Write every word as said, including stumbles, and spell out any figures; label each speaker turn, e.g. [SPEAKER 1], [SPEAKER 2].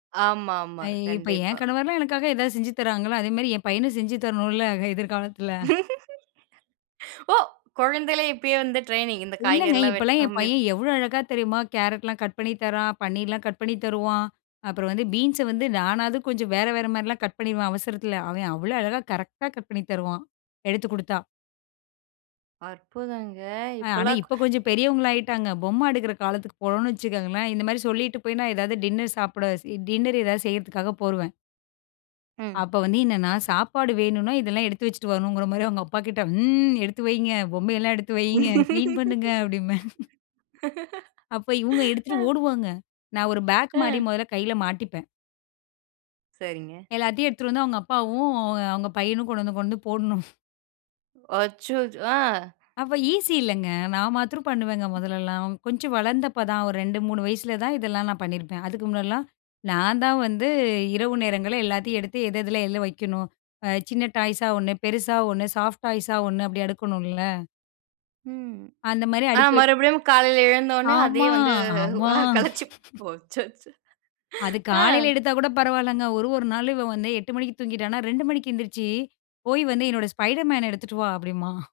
[SPEAKER 1] ஆமாமா,
[SPEAKER 2] ஐ இப்போ என்
[SPEAKER 1] கண்டிப்பா.
[SPEAKER 2] கணவர்லாம் எனக்காக ஏதாவது செஞ்சு தராங்களா, அதேமாரி என் பையனும் செஞ்சு தரணுல எதிர்காலத்தில.
[SPEAKER 1] ஓ! குழந்தையிலே இப்பயே வந்து டிரெய்னிங் இந்த காய்கறி
[SPEAKER 2] இல்லைங்க,
[SPEAKER 1] எல்லாம்
[SPEAKER 2] இப்போலாம் என்
[SPEAKER 1] வெட்டுற
[SPEAKER 2] பையன் எவ்வளோ அழகா தெரியுமா, கேரட்லாம் கட் பண்ணி தரான். பன்னீர்லாம் கட் பண்ணி தருவான். அப்புறம் வந்து பீன்ஸை வந்து நானாவது கொஞ்சம் வேற, வேற மாரிலாம் கட் பண்ணிருவேன் அவசரத்தில. அவன் அவ்வள அழகா கரெக்ட்டா கட் பண்ணி தருவான், எடுத்துக் குடுத்தா.
[SPEAKER 1] அற்புதங்க
[SPEAKER 2] அ, ஆனா
[SPEAKER 1] இப்போலாம்
[SPEAKER 2] இப்போ கொஞ்சம் பெரியவங்களா ஆகிட்டாங்க. பொம்மை எடுக்கிற காலத்துக்கு போனோம்னு வச்சுக்கங்களேன், இந்த மாதிரி சொல்லிட்டு போய் நான் ஏதாவது டின்னர் சாப்பிட டின்னர் எதாவது செய்கிறதுக்காக போருவேன்
[SPEAKER 1] ம்.
[SPEAKER 2] அப்போ வந்து என்னன்னா சாப்பாடு வேணும்னா, இதெல்லாம் எடுத்து வச்சுட்டு வரணும்ங்கிற மாதிரி அவங்க அப்பா கிட்ட, "ம்ம் எடுத்து வைங்க, பொம்மை எல்லாம் எடுத்து வையுங்க, கிளீன் பண்ணுங்க" அப்படின்பேன். அப்போ இவங்க எடுத்துட்டு ஓடுவாங்க. நான் ஒரு பாக் மாரி
[SPEAKER 1] அ.
[SPEAKER 2] மொதல்ல கையில மாட்டிப்பேன்.
[SPEAKER 1] சரிங்க.
[SPEAKER 2] எல்லாத்தையும் எடுத்துட்டு வந்து அவங்க அப்பாவும், அவங்க பையனும் கொண்டு வந்து கொண்டு வந்து போடணும்.
[SPEAKER 1] அச்சோ! அ.
[SPEAKER 2] அப்போ ஈஸி இல்லைங்க. நான் மாத்தறம் பண்ணுவேங்க மொதல்லலாம். கொஞ்சம் வளர்ந்தப்போ தான் ஒரு ரெண்டு, மூணு வயசில தான் இதெல்லாம் நான் பண்ணியிருப்பேன். அதுக்கு முன்னாடிலாம் நான் தான் வந்து இரவு நேரங்கள்ல எல்லாத்தையும் எடுத்து, எது எதில எல்லு வைக்கணும். சின்ன டாய்ஸா ஒண்ணு, பெருசா ஒண்ணு, சாஃப்ட் டாய்ஸா ஒண்ணு அப்படி அடுக்கணும்ல.
[SPEAKER 1] ம்,
[SPEAKER 2] அந்த மாதிரி
[SPEAKER 1] அ
[SPEAKER 2] அடிக்க வை
[SPEAKER 1] மறுபடியும் காலைல எழுந்தோனே, அதே
[SPEAKER 2] ஆமா,
[SPEAKER 1] வந்து
[SPEAKER 2] ஆமா.
[SPEAKER 1] அ கலைச்சி போ அச்சச்சோ,
[SPEAKER 2] அது காலையில
[SPEAKER 1] அ.
[SPEAKER 2] எடுத்தா கூட பரவாயில்லங்க. ஒரு ஒரு நாளும், "இவன் வந்து எட்டு மணிக்கு தூங்கிட்டானா ரெண்டு மணிக்கு எந்திரிச்சி, போய் வந்து என்னோட Spidermanன எடுத்துட்டு வா" அப்படின்பான்.